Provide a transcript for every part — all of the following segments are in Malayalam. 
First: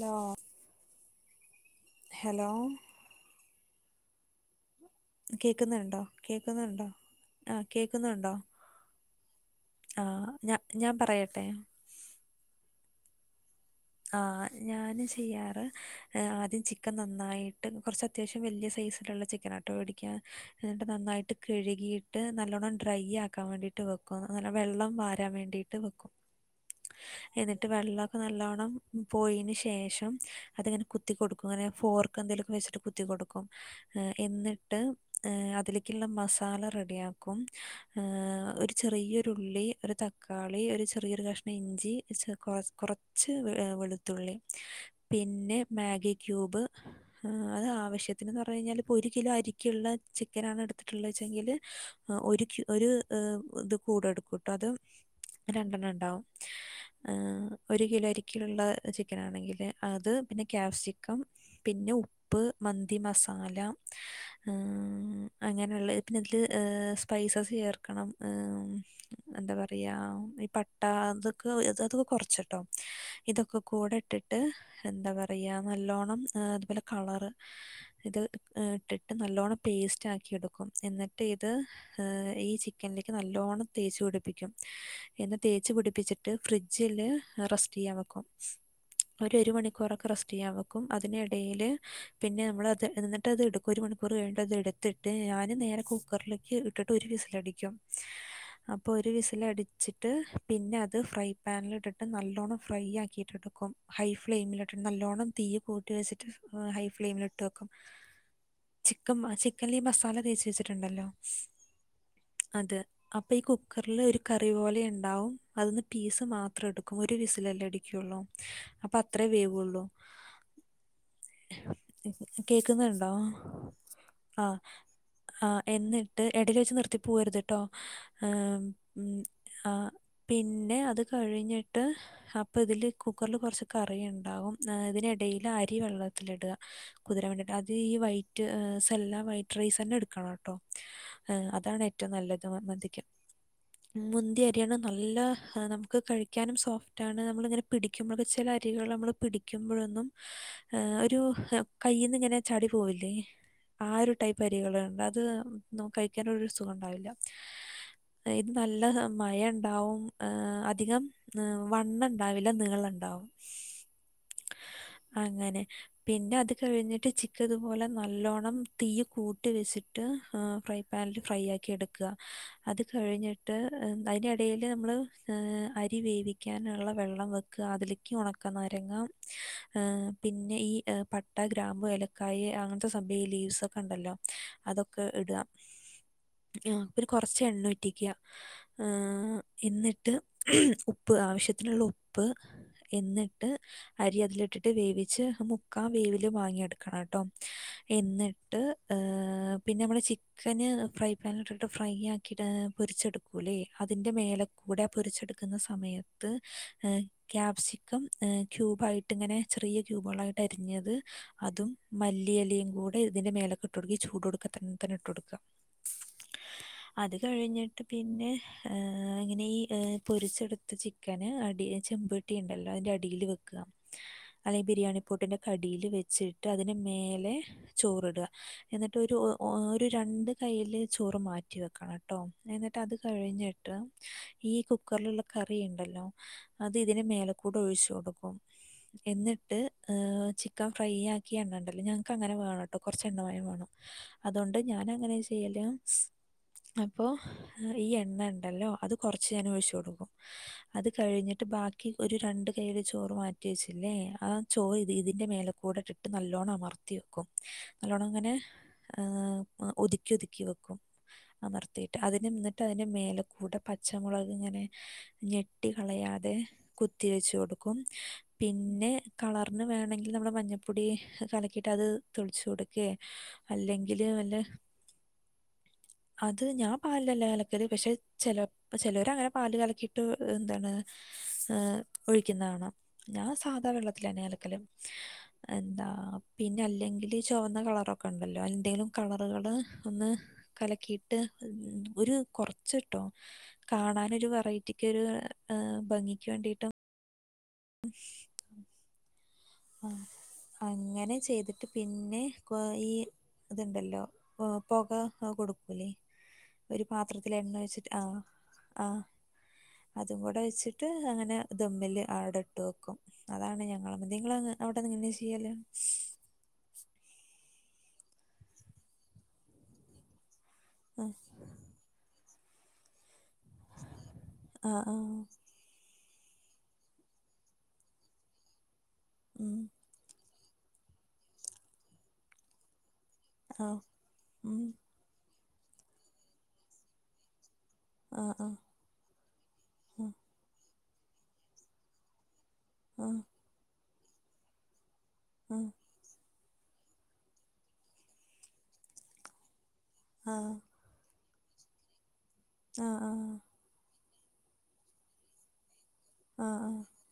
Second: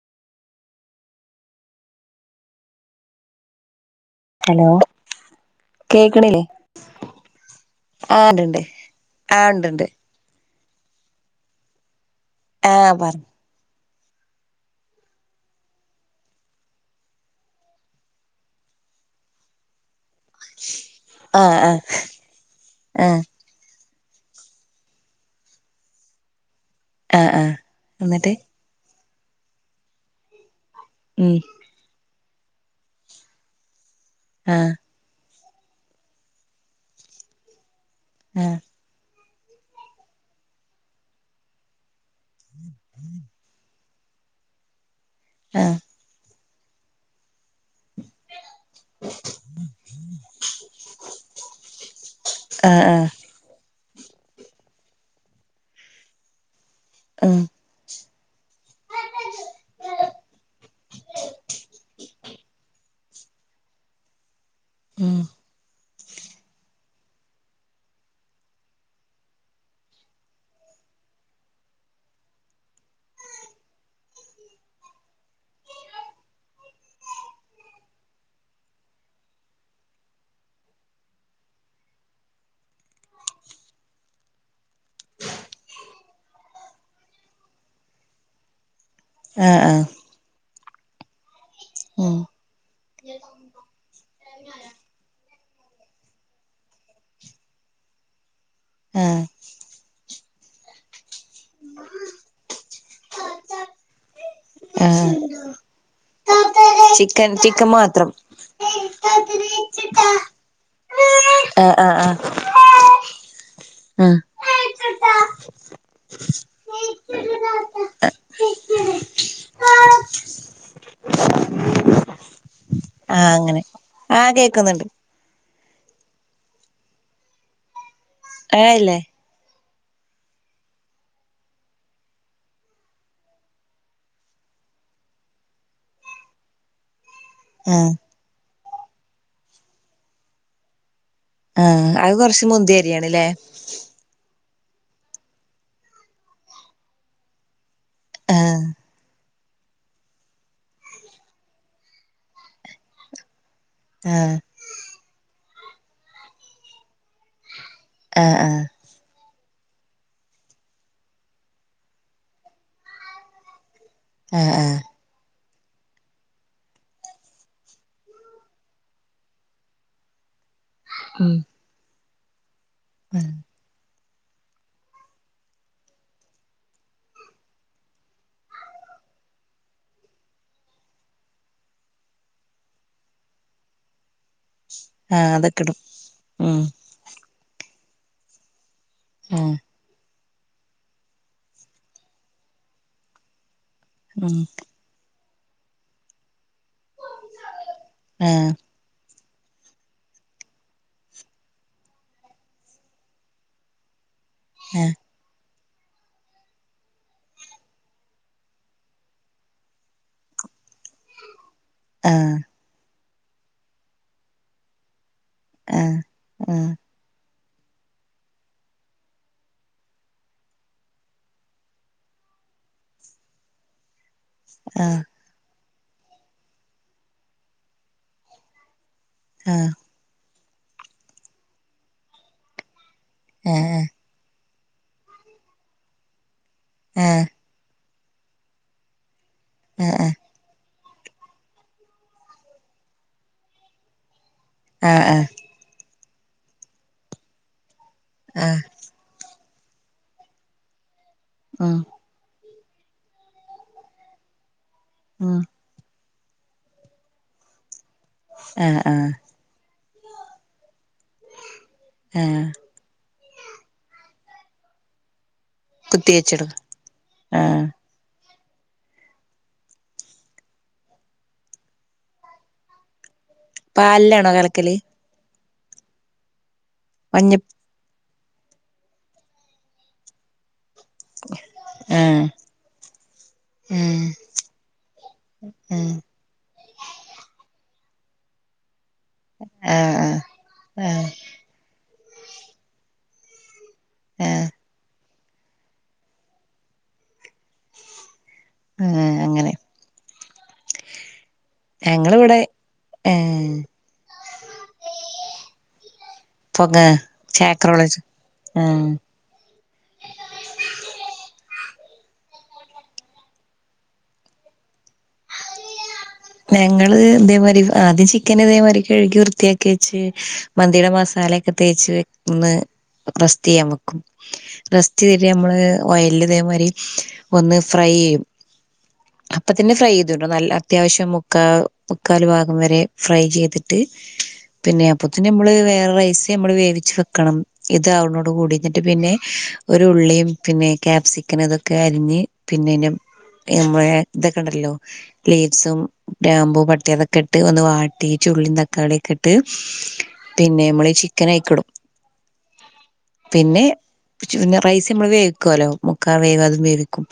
ഹലോ ഹലോ ഹലോ കേക്കുന്നുണ്ടോ കേക്കണില്ലേ കേക്കുന്നുണ്ടോ ആ ആ കേക്കുന്നുണ്ടോ ഉണ്ട്ണ്ട് ആ ഇണ്ട്ണ്ട് ആ ഞാൻ ഞാൻ പറയട്ടെ ആ പറി ആ ഞാന് ചെയ്യാറ് ആദ്യം ചിക്കൻ നന്നായിട്ട് കുറച്ച് അത്യാവശ്യം വലിയ സൈസി- ലുള്ള ചിക്കൻ ആട്ടോ വേടിക്കൽ എന്നിട്ട് നന്നായിട്ട് ആ ആ കഴികിയിട്ട് നല്ലോണ്ണം ഡ്രൈ ആ ആക്കാൻ വേണ്ടിയിട്ട് വെക്കു ക്കും വെള്ളം വാരാൻ വേണ്ടീട്ട് വെക്കും ആ ആ എന്നിട്ട് വെള്ളമൊക്കെ എന്നിട്ട് നല്ലോണ്ണം പോയീന് ശേഷം അത്ങ്ങനെ കുത്തി ഉം കൊടുക്കും അങ്ങനെ ഫോർ ക്ക്എന്തേലുമൊക്കെ വെച്ചിട്ട് കുത്തി കൊടുക്കും ആ എന്നിട്ട് ഹേ അതിലേക്ക് ഉള്ള മസാല റെഡിയാക്കും ഹേ ആ ഒരു ചെറിയെരു ഒരുള്ളി ഒരു തക്കാളി ഒരു ചെറിയൊരു കഷ്ണം ഇഞ്ചി ചെർ കൊറ കൊറച്ച് വെ വെളുത്തുള്ളി പിന്നെ ആ മാഗി ക്യൂബ് അത് ആവശ്യത്തിന്‌ന്ന് പറ കഴിഞ്ഞാൽഇപ്പോഒരു കിലോ അരിരിക്കുള്ള ചിക്കനാണ് എടുത്തിട്ടുള്ളത് വെച്ചെങ്കിൽ ഒരു കി ആ ഒരുഇ ആ ഇത് കൂടെടുക്കുംട്ടോ അത് രണ്ടെണ്ണം ഉണ്ടാവും ഉം ഒരു കിലോ അരിക്ക് ക്കുള്ള ചിക്കൻ ആണെങ്കിൽ അത് പിന്നെ കാപ്സിക്കം പിന്നെ ഉപ്പ് മന്തി മസാ സാല ഹ് ഉം അങ്ങനെയുള്ള ന്നട്ട് ഹ് സ്പൈസസ് ചേർക്കണം ഹ്എന്താ പറയപ ഈ പട്ട അതൊക്കെ അത് അത്ക്കെ കൊറച്ച്ട്ടോ ഇതൊക്കെ കൂടെ ഇട്ടിട്ട് എന്താ പറയാ നല്ലോണ്ണം അതുപോലെ കളർ ഇത് ഹ്ഇട്ടിട്ട് നല്ലോണം പേസ്റ്റാക്കി എടുക്കും എന്നിട്ട് ഇത് ഈ ചിക്കനിലേക്ക് നല്ലോണം നല്ലോണ്ണം തേച്ചു പിടിപ്പിക്കും എന്ന് തേച്ച്പിടിപ്പിച്ചിട്ട് ഫ്രിഡ്ജില് റെസ്റ്റ് ചെയ്യാൻ വെക്കും ക്കും ഒരു ഒരു ആ ആ മണിക്കൂറൊക്കെ റസ്റ്റ് ചെയ്യാൻ വെക്കും അതിനിടയിൽ ഉം പിന്നെ നമ്മൾ അത് എന്നിട്ട് അത് എടുക്കും ഒരു മണിക്കൂർ കഴിഞ്ഞിട്ട്അത് എടുത്തിട്ട് ഞാൻ നേരെ കുക്കറിലേക്ക് ഇട്ടിട്ട് ഒരു വിസിലടിക്കും [inaudible] അപ്പൊ ഒരു ആ വിസില അടിച്ചിട്ട് പിന്നെ അത് ഫ്രൈ പാനിലിട്ടിട്ട് നല്ലോണ്ണം ഫ്രൈ ആക്കിയിട്ടെടുക്കും ഹൈ ഫ്ലെയിമിലിട്ട് ആ നല്ലോണ്ണം തീ കൂട്ടി വെച്ചിട്ട് ഹൈ ചിക്കൻ ഫ്ലെയിമിലിട്ട് ചിക്കൻ വെക്കും മാത്രം ചിക്കംചിക്കൻലി ഈ മസാല തേച്ച് വെച്ചിട്ട്ണ്ടല്ലോ ആ ആ ആ അത് അപ്പെ ഇ കുക്കറില് ഉം ഒരു കറി പോലെ ഇണ്ടാവും അത് ന്ന് പീസ് മാത്രം എടുക്കും ഒരു വിസി ല്ലേ ഇടിക്കുള്ളൂ അപ്പൊ അത്രേ വേവുള്ളൂ കേക്കുന്നുണ്ടോ ആ അങ്ങനെ ആ ആ എന്നിട്ട് എടീൽ വെച്ച് നിർത്തി പോവരുത്ട്ടോ മഴ ഇല്ലേ ആഹ് പിന്നെ അത് കഴിഞ്ഞിട്ട് അപ്പതില് കുക്കറില് കൊറച്ച് കറിയുണ്ടാവും ഇതിനിടയില് അരി വെള്ളത്തിലിടുക കുതിരവേണ്ടിട്ട് അത് ആ ഈ വൈറ്റ് സെല്ലാം വൈറ്റ് റൈസ് തന്നെ എടുക്കണട്ടോ ആഹ് ആ അതാണ് ഏറ്റോം അത് കൊറച്ച് നല്ലത് മ മുന്തിയ മന്തിക്ക് അരിയാണ്ല്ലേ മുന്തിയെ റ്റിയാണ് നല്ല നമ്മുക്ക് കഴിക്കാനും സോഫ്റ്റാണ് മ്മള് ഇങ്ങനെ പിടിക്കുമ്പളൊക്കെ ആ ചെല അരികള് മ്മള് പിടി ക്കുമ്പഴൊന്നും ഏഹ് ഒരു കയ്യിന്നിങ്ങനെ ചാടി പോവില്ലേ ആ ഒരു ടൈപ്പ് അരികളുണ്ട് അത് നൊ കഴിക്കാൻ ഒരു സുഖണ്ടാവില്ല ആ ഇത് ആ നല്ല മയണ്ടാവുംഏഹ് അധികം വണ്ണണ്ടാവില്ല നീളണ്ടാവും ആഹ് ആഹ് പിന്നെ അത് കഴിഞ്ഞിട്ട് ചിക്ക് ഇതു പോലെ നല്ലോണം തീയ് കൂട്ടിവെച്ചിട്ട് ആഹ് ഫ്രൈ പാനില് ഉം ഫ്രൈയാക്കിയെടുക്ക അത് കഴിഞ്ഞിട്ട് അയിനെടേല് നമ്മള് അരിവേവി ക്കാനുള്ള വെള്ളം വെക്ക അതിലേക്ക് ഉണക്ക നാരങ്ങ പിന്നെ ഈ പട് ട്ട ഗ്രാമ്പൂ ഏലക്കായ് അങ്ങനത്തെ സഭയ് ലീവ്സ് ഒക്കെ ഒണ്ടല്ലോ അതൊക്കെ ആ ഇട്ക അതൊക്കെ ഇടും ഉം അഹ് കൊറച്ച് എണ്ണ ഉറ്റിക്ക ഏഹ് ആ എന്നിട്ട് ഉപ്പ് ആവശ്യത്തിനുള്ള ഉപ്പ് എന്നിട്ട് അരി ഉം അതിലിട്ടിട്ട് വേവിച്ച് മുക്കാ വേവില് വാങ്ങിയ ട്ക്കണട്ടോ എന്നിട്ട് ഏഹ് പിന്നെ മ്മള് ചിക്കന് ഫ്രൈ പാനിലിട്ടിട്ട് ഫ്രൈ ആക്കിയിട്ട് അ പൊരിച്ചെടുക്കൂലെ അതി ന്റെ മേലെക്കൂടെ പൊരിച്ചെടുക്കുന്ന സമയ ത് ക്യാപ്സിക്കം ഏഹ് ക്യൂബായിട്ട് ഇങ്ങനെ ചെറിയ ക്യൂബോളായിട്ട് അരിഞ്ഞത് അതും മല്ലിയെലേം കൂടെ ഇതിന്റെ മേലക്ക് ഇട്ട് കൊടുക്ക ഈ ചൂടോട്ക്ക ത തന്നെ ഇട്ട്വൊട് ആഹ് ആഹ് കഴിഞ്ഞിട്ട് പിന്നെ ഏഹ് അങ്ങനെ ഈ പൊരിച്ചെടുത്ത ചി ക്കന് അടി ചെമ്പെട്ടിയിണ്ടല്ലോ അതിന്റെ അടീല് വെക്ക അല്ലെ ബിരിയാണി പോട്ടിന്റെ ക്ക ടീല് വെച്ചിട്ട് അതിന് മേലെ ചോറിട എന്നിട്ട് ഒരു ഒ ഒര് രണ്ട് കയ്യില് ചോറ് മാറ്റി വെക്കണട്ടോ എന്നിട്ട് അത് കഴിഞ്ഞിട്ട് ഈ കുക്കറില്ള്ള കറി ഇണ്ടല്ലോ അത് ഇതിന് മേലെക്കൂടെ ഒഴിച്ചു കൊടു ക്കും എന്നിട്ട് ഈഹ് ചിക്കം ഫ്രൈ ആക്കിയ എണ്ണണ്ടല്ലോ ഞങ്ങക്ക് അങ്ങനെ വേണട്ടോ കൊറച്ച് എണ്ണമയം വാണം അതോണ്ട് ഞാൻ അങ്ങനെ ചെയ്യല് അപ്പോ ഹ് ഈ എണ്ണണ്ടല്ലോ അത് കൊറച്ച് ഞാൻ ഒഴിച്ചു കൊടുക്കും. അത് കഴിഞ്ഞിട്ട് ബാക്കി ഒരു രണ്ട് കയ്ല് ചോറ് മാറ്റി വെച്ചില്ലേ ആ ചോറ് ഇത് ഇതിന്റെ മേലെകൂടെ ട്ട് ട്ട് നല്ലോണം അമർത്തി വെക്കും നല്ലോണം ഇങ്ങനെ ഏഹ് ഒതുക്കി ഒതുക്കി വെക്കും. അമർത്തിയിട്ട് അതിന് ഇന്ന്ട്ട് അതിന്റെ മേലെ കൂടെ പച്ചമുളക് ഇങ്ങനെ ഞെ ട്ടി കളയാതെ കുത്തിവെച്ചിടും കുത്തി വെച്ചു കൊടുക്കും പിന്നെ കളർന് വേണെങ്കിൽ നമ്മടെ മഞ്ഞപ്പൊടി കലക്കിയിട്ട് അത് തെളിച്ച് കൊടുക്കേ പാലിലാണോ കലക്കല് അത് ഞാൻ പാലിലല്ല മഞ്ഞ കലക്കല് പക്ഷെ ചെലോ ചെലോരങ്ങനെ പാലില് കലക്കിയിട്ട് ഇഹ് ന്താണ് ഈഹ് ആഹ് ഒഴിക്കുന്നാണാം ഞാൻ സാധാ ആഹ് വെള്ളത്തിലന്നെ അലക്കല് ആഹ് എന്താ പിന്നെ അല്ലെങ്കില് ചൊവന്ന കളറോ ക്കണ്ടല്ലോ അൽ ന്തേലും കളറ്കള് ഒന്ന് ആഹ് ആഹ് ആഹ് കലക്കിയിട്ട് [unintelligible] ഒര് കൊറച്ച്ട്ടോ കാണാനൊരു ആഹ് വെറൈറ്റി ര് ഭംഗിക്ക് വേണ്ടിട്ടും- ഏഹ് അങ്ങനെ- ആഹ് അങ്ങനെ ചെയ്ത് - ട്ട് പിന്നെ ഞങ്ങളിവിടെ ഈ ഇതുണ്ടല്ലോ പൊക കൊടുക്കൂലേ പൊങ്ങ ഒരു പാത്രത്തില് എണ്ണ ചാക്രോള ഒഴിച്ചിട്ട് ആഹ് ആ ആഹ് അതും കൂടെ വെച്ചിട്ട് അങ്ങനെ ദമ്മിൽ ഔടെ ഇട്ട് വെക്കും അതാണ് ഞങ്ങള നിങ്ങ [unintelligible] അവിടെ [unintelligible] ഞങ്ങള് ഇതേമാതിരി ആദ്യം ചിക്ക ചൻ ഇതേമാതിരി കഴുകി വൃത്തിയാക്കി വെച്ച് മന്തിയുടെ ആഹ് മസാലൊക്കെ തേച്ച് ഒന്ന് റസ്റ്റ് യ്യാൻ വെക്കും ആഹ് റസ്റ്റ് ആഹ് തരി നമ്മള് ഓയല് ഇതേമാരി ഒന്ന് ഫ്രൈ എയ്യും അപ്പ ഉം തന്നെ ഫ്രൈ ചെയ നല്ല അത്യാവശ്യം മുക്കാ മുക്കാൽ ഭാഗം വരെ ഫ്രൈ ആഹ് ചെയ്തിട്ട് ഉം പിന്നെ അപ്പോത്തിനും നമ്മള് വേറെ റൈസ് നമ്മള് വേവിച്ച് വെക്കണം ഇത് ആവ്ണോട് ആഹ് കൂടി ഞ്ഞിട്ട് പിന്നെ ഒരു ഉള്ളിയും പിന്നെ ക്യാപ്സിക്കൻ അതൊക്കെ അരിഞ്ഞ് പിന്നെന് ആഹ് നമ്മെയെ ഇതൊക്കെ ഇണ്ടല്ലോ ആഹ് ലീവ്സും ഗ്രാമ്പൂ പട്ടി അതൊക്കെ ഇട്ട് ഒന്ന് വാട്ടി ചുള്ളിം തക്കാളിയൊക്കെ ഇട്ട് ആഹ് പിന്നെ നമ്മള് ക്കനയിക്ക്ടും ആഹ് ആഹ് പിന്നെ റൈസ് അമ്മള് വേവിക്കോലോ മുക്കാ വേവാ [unintelligible] അതും ആഹ് വേവിക്കും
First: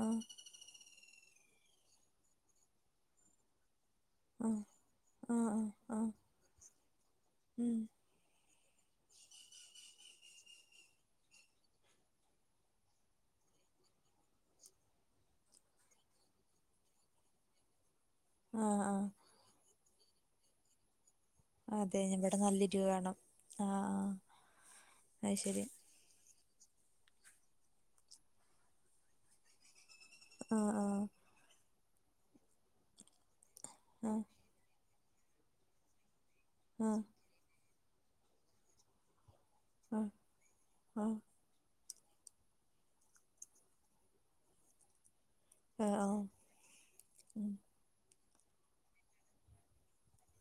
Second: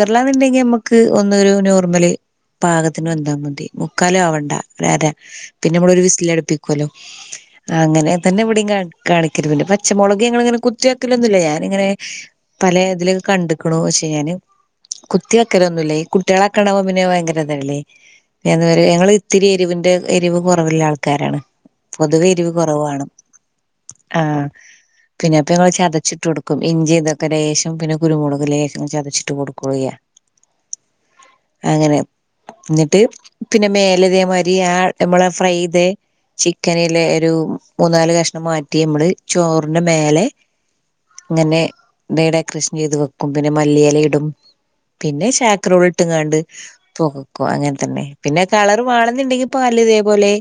ആഹ് ആഹ് ആഹ് നമുക്ക് ന്നൊരു നോർമല് പാകത്തിന് വെന്താ മതി മുക്കാലൊവണ്ടാ ആഹ് വേതെ ആഹ് ആഹ് പിന്നെ നമ്മളൊരു ആഹ് വിസ് ലടുപ്പിക്കുവല്ലോ ഉം അങ്ങനെ തന്നെ ഇവിടീം കാ കാണിക്ക പിണ്ട് പച്ചമുളക് ഞങ്ങളി ഇങ്ങനെ കുത്തിവക്കൊലൊന്നുല്ല ഞാനിങ്ങനെ പല ഇതിൽ കണ്ട്ക്ക്ണു ഷെ ഞാൻ കുത്തിക്കലൊന്നുല്ല ഈ കുട്ട്യേള ണവ പിന്നെ വയങ്കര ഇതല്ലേ പി ആഹ് ആഹ് ഞങ്ങള് ഇത്തിരി എരിവിന്റെ എരിവ് കുറവില്ല ആ ക്കാരാണ് അതെ പൊതുവെ ഇവിടെ എരിവ് നല്ല കൊറവാണ് വേണം ആഹ് ആഹ് അത് പിന്നെപ്പ ശരി ങ്ങള് ചതച്ചിട്ട് കൊടുക്കും ഇഞ്ചി ഇതൊക്കെ രേശം പിന്നെ കുരുമുളക് ലേശം ചതച്ചിട്ട് കൊടുക്കു [unintelligible] യാ ആഹ് ആഹ് അങ്ങനെ ന്നിട്ട് പിന്നെ ആഹ് മേലതേമായ്രി ആഹ് നമ്മളെ ഫ്രൈ യ്ത ചിക്കനിലെ ആഹ് ഒരു മൂന്നാല് കഷ്ണം മാറ്റി നമ്മള് ചോറിന്റെ ആഹ് മേലെ ആഹ് ങ്ങനെ തേടെ കൃഷ് [unintelligible] എയ്ത് വെക്കും പിന്നെ മല്ലി എല ഇടും പിന്നെ ആഹ് ആഹ് ശാക്രൂള്ട്ട് ആഹ് ക്കാണ്ട് പൊകക്കും ഉം അങ്ങൻ തന്നെ പിന്നെ കളർ വാണന്നുണ്ടെങ്കി പാലു ഇതേപോലെ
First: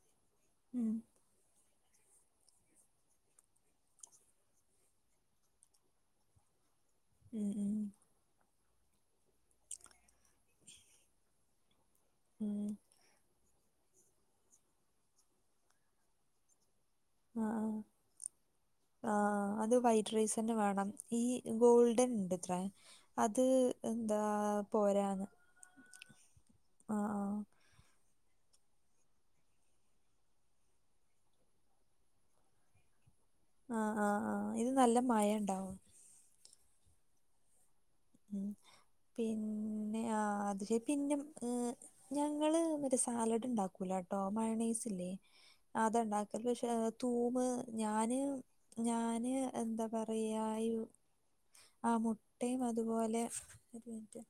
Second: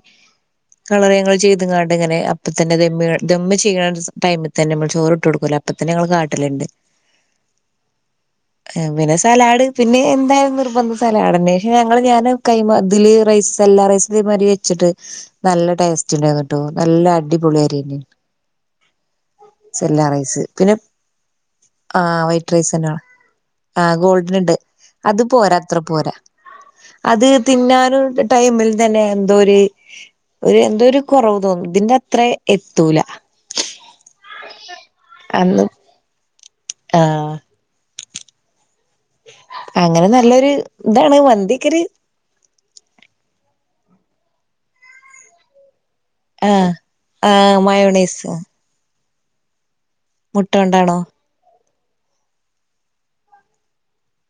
ഉം കളർങ്ങൾ ചെയ്തു കാണ ങ്ങനെ അപ്പ തന്നെ ദമ്മ ദമ്മി ചെയ്യണ ടൈമ് തന്നെ നമ്മൾ ചോറി ഇട്ട് കൊടുക്കൂല്ല അപ്പ തന്നെ ഞ കാട്ടിലുണ്ട് ഉം ഉം പിന്നെ സലാഡ് പിന്നെ എന്തായാലും നിർബന്ധ സലാഡ്ല്ലേ ങ്ങള് ഞാന് കൈ ഉം തില് റൈസ് എല്ലാ റൈസ്ല് മായ്രി വെച്ചിട്ട് നല്ല ടേസ്റ്റ് ഉണ്ടായിന്നിട്ട് നല്ല ആഹ് അടിപൊളിയറനീ ആഹ് അത് വൈറ്റ് റൈസന്നെ പിന്നെ വേണം ഈ ആ ഗോൾഡൻ വൈറ്റ് ഉണ്ട്ത്രേ റൈസ് തന്നെയാണ് അത് ആ എന്താ ഗോൾഡൻ ഇണ്ട് അത് പോരാന്ന് പോരാ അത്ര പോരാ ആഹ് അത് ആഹ് തിന്നാനും ടൈമിൽ തന്നെ എന്തോ ഒരു ഒരു എന്തോ ഒര് കൊറവ് തോന്നും ഇതിന്റെ അത്ര എത്തൂല ആഹ് ആഹ് ആഹ് ഇത് നല്ല മഴ ഇണ്ടാവും ആഹ് ഉം പിന്നെ അങ്ങനെ നല്ലൊരു അത് ശ പിന്നെ ഇതാണ് മന്തിക്കൊരു ഞങ്ങള് മറ്റെ സാലഡ് ഉണ്ടാക്കും കുലടോം മയോണേസില്ലേ അത്ണ്ടാക്കല് ആ പക്ഷേ ആ തൂമ് ഞാന് മയോണൈസ് ഞാന് എന്താ പറയാ മുട്ട ഈ കൊണ്ടാണോ ആ മുട്ടയും അതുപോലെട് [unintelligible]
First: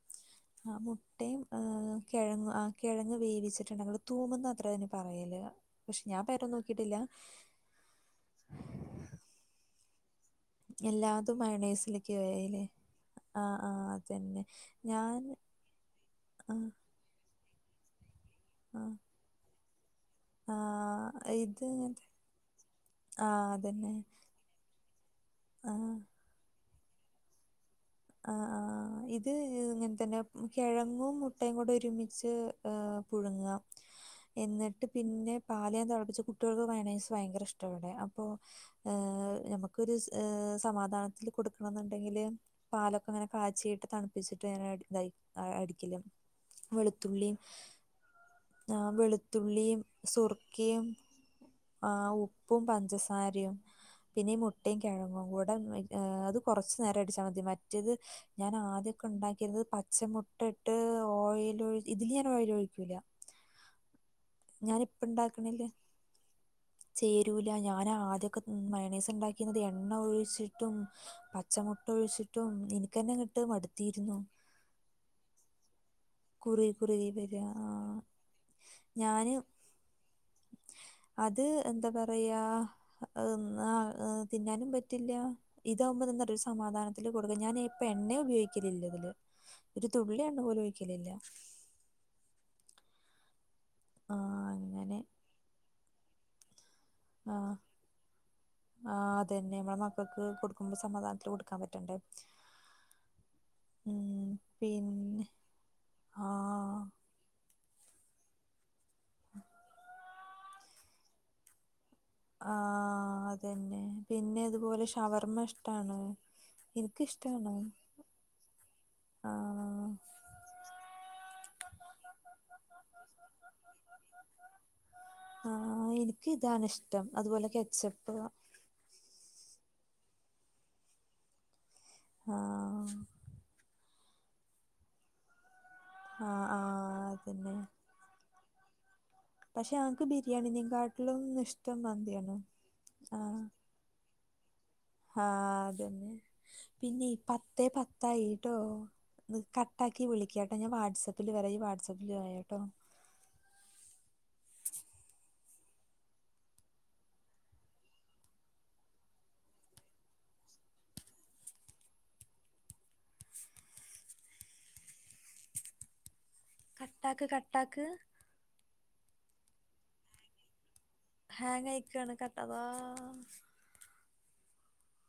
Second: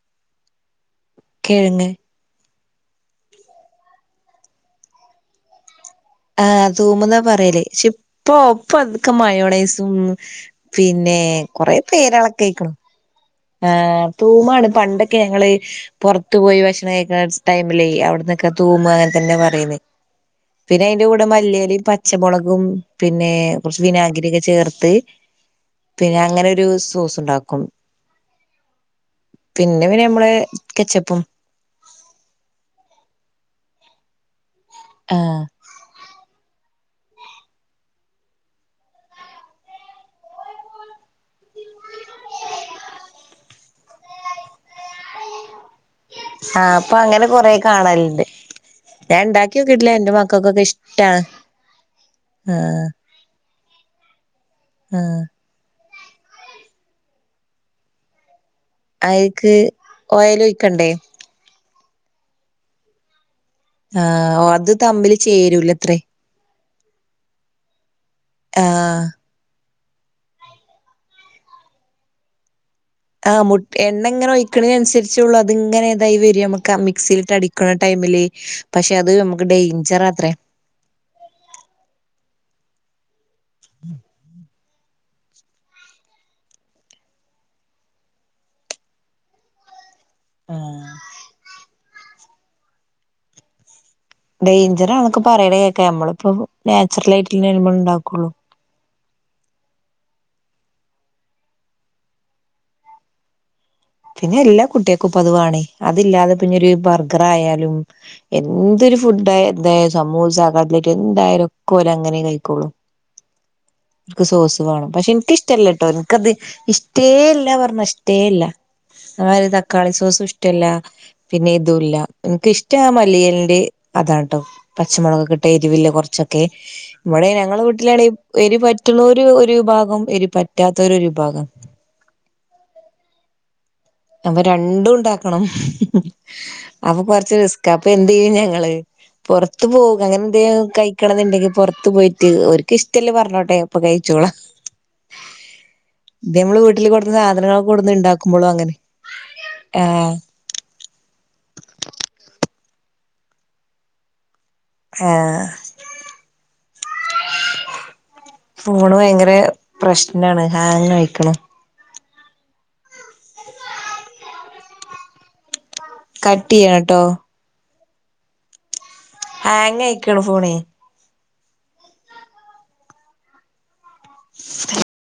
ആ കിഴങ്ങ് കെഴങ്ങ് ആ കിഴങ്ങ് വേവിച്ചിട്ടുണ്ടങ്കൾ തൂമന്നത്ര അതിന് പറ് യല് ആഹ് തൂമ് ന്നാ പറയലേ പക്ഷെ ഇപ്പൊപ്പൊ അതക്കെ മയോണൈസും പിന്നെ എല്ലാതും കൊറെ മയണൈസിലേക്ക് വേയില്ലേ പേരളക്കെയിക്കണം ആ ആ ആഹ് അതന്നെ തൂമാണ് പണ്ടൊക്കെ ഞാൻ ഞങ്ങള് പൊർത്ത് ത്തു ആ പോയി ഭക്ഷണം കഴിക്കണ ടൈമിലായി അവിടന്നൊക്കെ ആ തൂമ് അങ്ങനൊതന്നെ പറയല് ആ പിന്നെ അയിന്റെ കൂടെ ഇത് മല്ലയിലേം ഇങ്ങനത്തെ പച്ചമുളകും ആ പിന്നെ കുറച്ച് അതന്നെ വിനാഗിരി ഒക്കെ ചേർത്ത് ആ പിന്നെ അങ്ങനെ ഒരു സോസ് ഉണ്ടാക്കും ആഹ് ആഹ് ഇത് പിന്നെ ഇങ്ങനെ പിന്നെ തന്നെ നമ്മള് കിഴങ്ങും കെച്ചപ്പും മുട്ടയും കൂടെ ഒരുമിച്ച് പുഴുങ്ങുക എന്നിട്ട് പിന്നെ ആഹ് പാലയം തെളപ്പിച്ച കുട്ടികൾക്ക് മയോണയ്സ് ഭയങ്കര ഇഷ്ടാവിടെ അപ്പോ നമുക്കൊരു സമാധാനത്തിൽ കൊടുക് ന്ന്ണ്ടെങ്കിൽ പാലൊക്കെ അങ്ങനെ കാച്ചീട്ട് തണുപ്പിച്ചിട്ട് അങ്ങനെ ഇതായി അടി ആഹ് അപ്പൊ അങ്ങനെ കൊറേ കാണലുണ്ട് ഞാൻ ഉണ്ടാക്കി വെളുത്തുള്ളിയും നോക്കിട്ടില്ല എന്റെ മക്കൾക്കൊക്കെ ഇഷ്ടാ ആഹ് ഉപ്പും പഞ്ചസാരയും പിന്നെ ഈ മുട്ടയും ആഹ് കിഴങ്ങും കൂടെ അത് കൊറച്ചു നേരം അടിച്ചാൽ മതി മറ്റേത് ഞാൻ ആദ്യൊക്കെ അയ്ക്ക് ഉണ്ടാക്കിയത് പച്ചമുട്ട ഓയൽ ഇട്ട് ഒഴിക്കണ്ടേ ഓയിൽ ഒഴി ഇതില് ഞാൻ ഓയിൽ ഒഴിക്കൂല്ല ആഹ് അത് തമ്മില് ഉണ്ടാക്കണേൽ ചേരൂലത്രേ ചേരൂല ഞാനാ ആദ്യമൊക്കെ ആഹ് മയോണീസ് ഉണ്ടാക്കീനതേ എണ്ണ ഒഴിച്ചിട്ടും പച്ചമുട്ട ഒഴിച്ചിട്ടും ഇനി ആഹ് മുട്ട എണ്ണ ഇങ്ങനെ ഒഴിക്കുന്നതിനനുസരിച്ചുള്ളൂ അത് ഇങ്ങനെരിതായി വരി കുറുകി നമ്മക്ക് കുറുകി വരിക ആ മിക്സിയിലിട്ടടിക്കണ ടൈമില് പക്ഷെ അത് ഞാന് നമുക്ക് ഡൈഞ്ചറാത്രേ അത് എന്താ പറയാ ന്ന ആ തിന്നാനും പറ്റ റ്റില്ലാ ഇതാകുമ്പന്നൊരു സമാധാനത്തിൽ കൊടുക്ക ഞാൻ ഇപ്പ എണ്ണ ഉപയോഗിക്കലില്ല ഇതില് ഒരു തുള്ളി എണ്ണ പോലും ഒയ്ക്കലില്ല ആ അങ്ങനെ ഡേഞ്ചറാന്നൊക്കെ പറയണ കേക്ക നമ്മളിപ്പോ നാച്ചുറൽ ആ ആയിട്ടല്ലേ നമ്മൾ ഉണ്ടാക്കുള്ളു ആ അതന്നെ നമ്മളെ മക്കൾക്ക് കൊടുക്കുമ്പോൾ സമാധാനത്തിൽ കൊടുക്കാൻ പറ്റണ്ടേ ഉം പിന്നെ എല്ലാ കുട്ടികൾക്കും പിന്നെ ഇപ്പത് വേണേ അതില്ലാതെ പിന്നൊരു ആ ബർഗർ ആയാലും എന്തൊരു ഫുഡ എന്തായ സമൂസ കട്ട്ലറ്റ് എന്തായാലും ഓര് അങ്ങനെ ആ കഴിക്കോളൂ അതന്നെ ഓൽക്ക് പിന്നെ സോസ് അതുപോലെ വേണം പക്ഷെ ഷവർമ്മ എനിക്കിഷ്ടല്ലട്ടോ ഇഷ്ടാണ് എനിക്കത് ഇഷ്ടേയല്ല എനിക്കിഷ്ടാണ് പറഞ്ഞ ഇഷ്ടേയല്ല ആ ഒരു തക്കാളി സോസും ഇഷ്ടല്ല പിന്നെ ഇതും ഇല്ല എനിക്കിഷ്ട ആ മല്ലിയലിന്റെ അതാണ്ട്ട്ടോ പച്ചമുളകൊക്കേട്ട് ആ എരിവില്ല എനിക്ക് കുറച്ചൊക്കെ ഇതാണ് ഇഷ്ടം ഇവിടെ അതുപോലെ ഞങ്ങളെ വീട്ടിലാണ് കെച്ചപ്പ് എരി പറ്റുണോരു ഒരു വിഭാ ഗം എരി പറ്റാത്ത ഒരു വിഭാഗ ആഹ് അപ്പൊ രണ്ടും ഉണ്ടാക്കണം ആ ആ അപ്പൊ കൊറച്ച് അതന്നെ റിസ്ക് അപ്പൊ എന്ത് ചെയ്യും ഞാ ങ്ങള് പൊറത്ത് പക്ഷെ പോകും ഞങ്ങക്ക് അങ്ങനെന്തങ്കി കഴിക്കണ ബിരിയാണിനെക്കാട്ടിലും എന്നുണ്ടെങ്കിൽ ഇഷ്ടം പുറത്തു പോയിട്ട് മന്തിയാണ് ഒർക്ക് ഇഷ്ടല്ലെ പറഞ്ഞോട്ടെ അപ്പൊ കഴിച്ചോളാ ആഹ് അതന്നെ വീട്ടിൽ പിന്നെ കൊടുന്ന പത്തേ സാധനങ്ങളൊക്കെ കൊടുന്ന് ഉണ്ടാക്കുമ്പോളും പത്തായിട്ടോ അങ്ങനെ കട്ടാക്കി ആഹ് വിളിക്കാട്ടോ ഞാൻ വാട്സാപ്പില് വരാ ഈ വാട്സാപ്പില് വായോട്ടോ ആഹ് ഫോണ് ഭയങ്കര പ്രശ്നാണ് ഹാങ് ആയ്‌ക്ക്ണ് കട് കട്ടാക്ക് കട്ടാക്ക് ഹാങ്ങയിക്കണ് ഫോണേ ഹാങ്ങായിക്കാണ് കട്ടതാ [inaudible]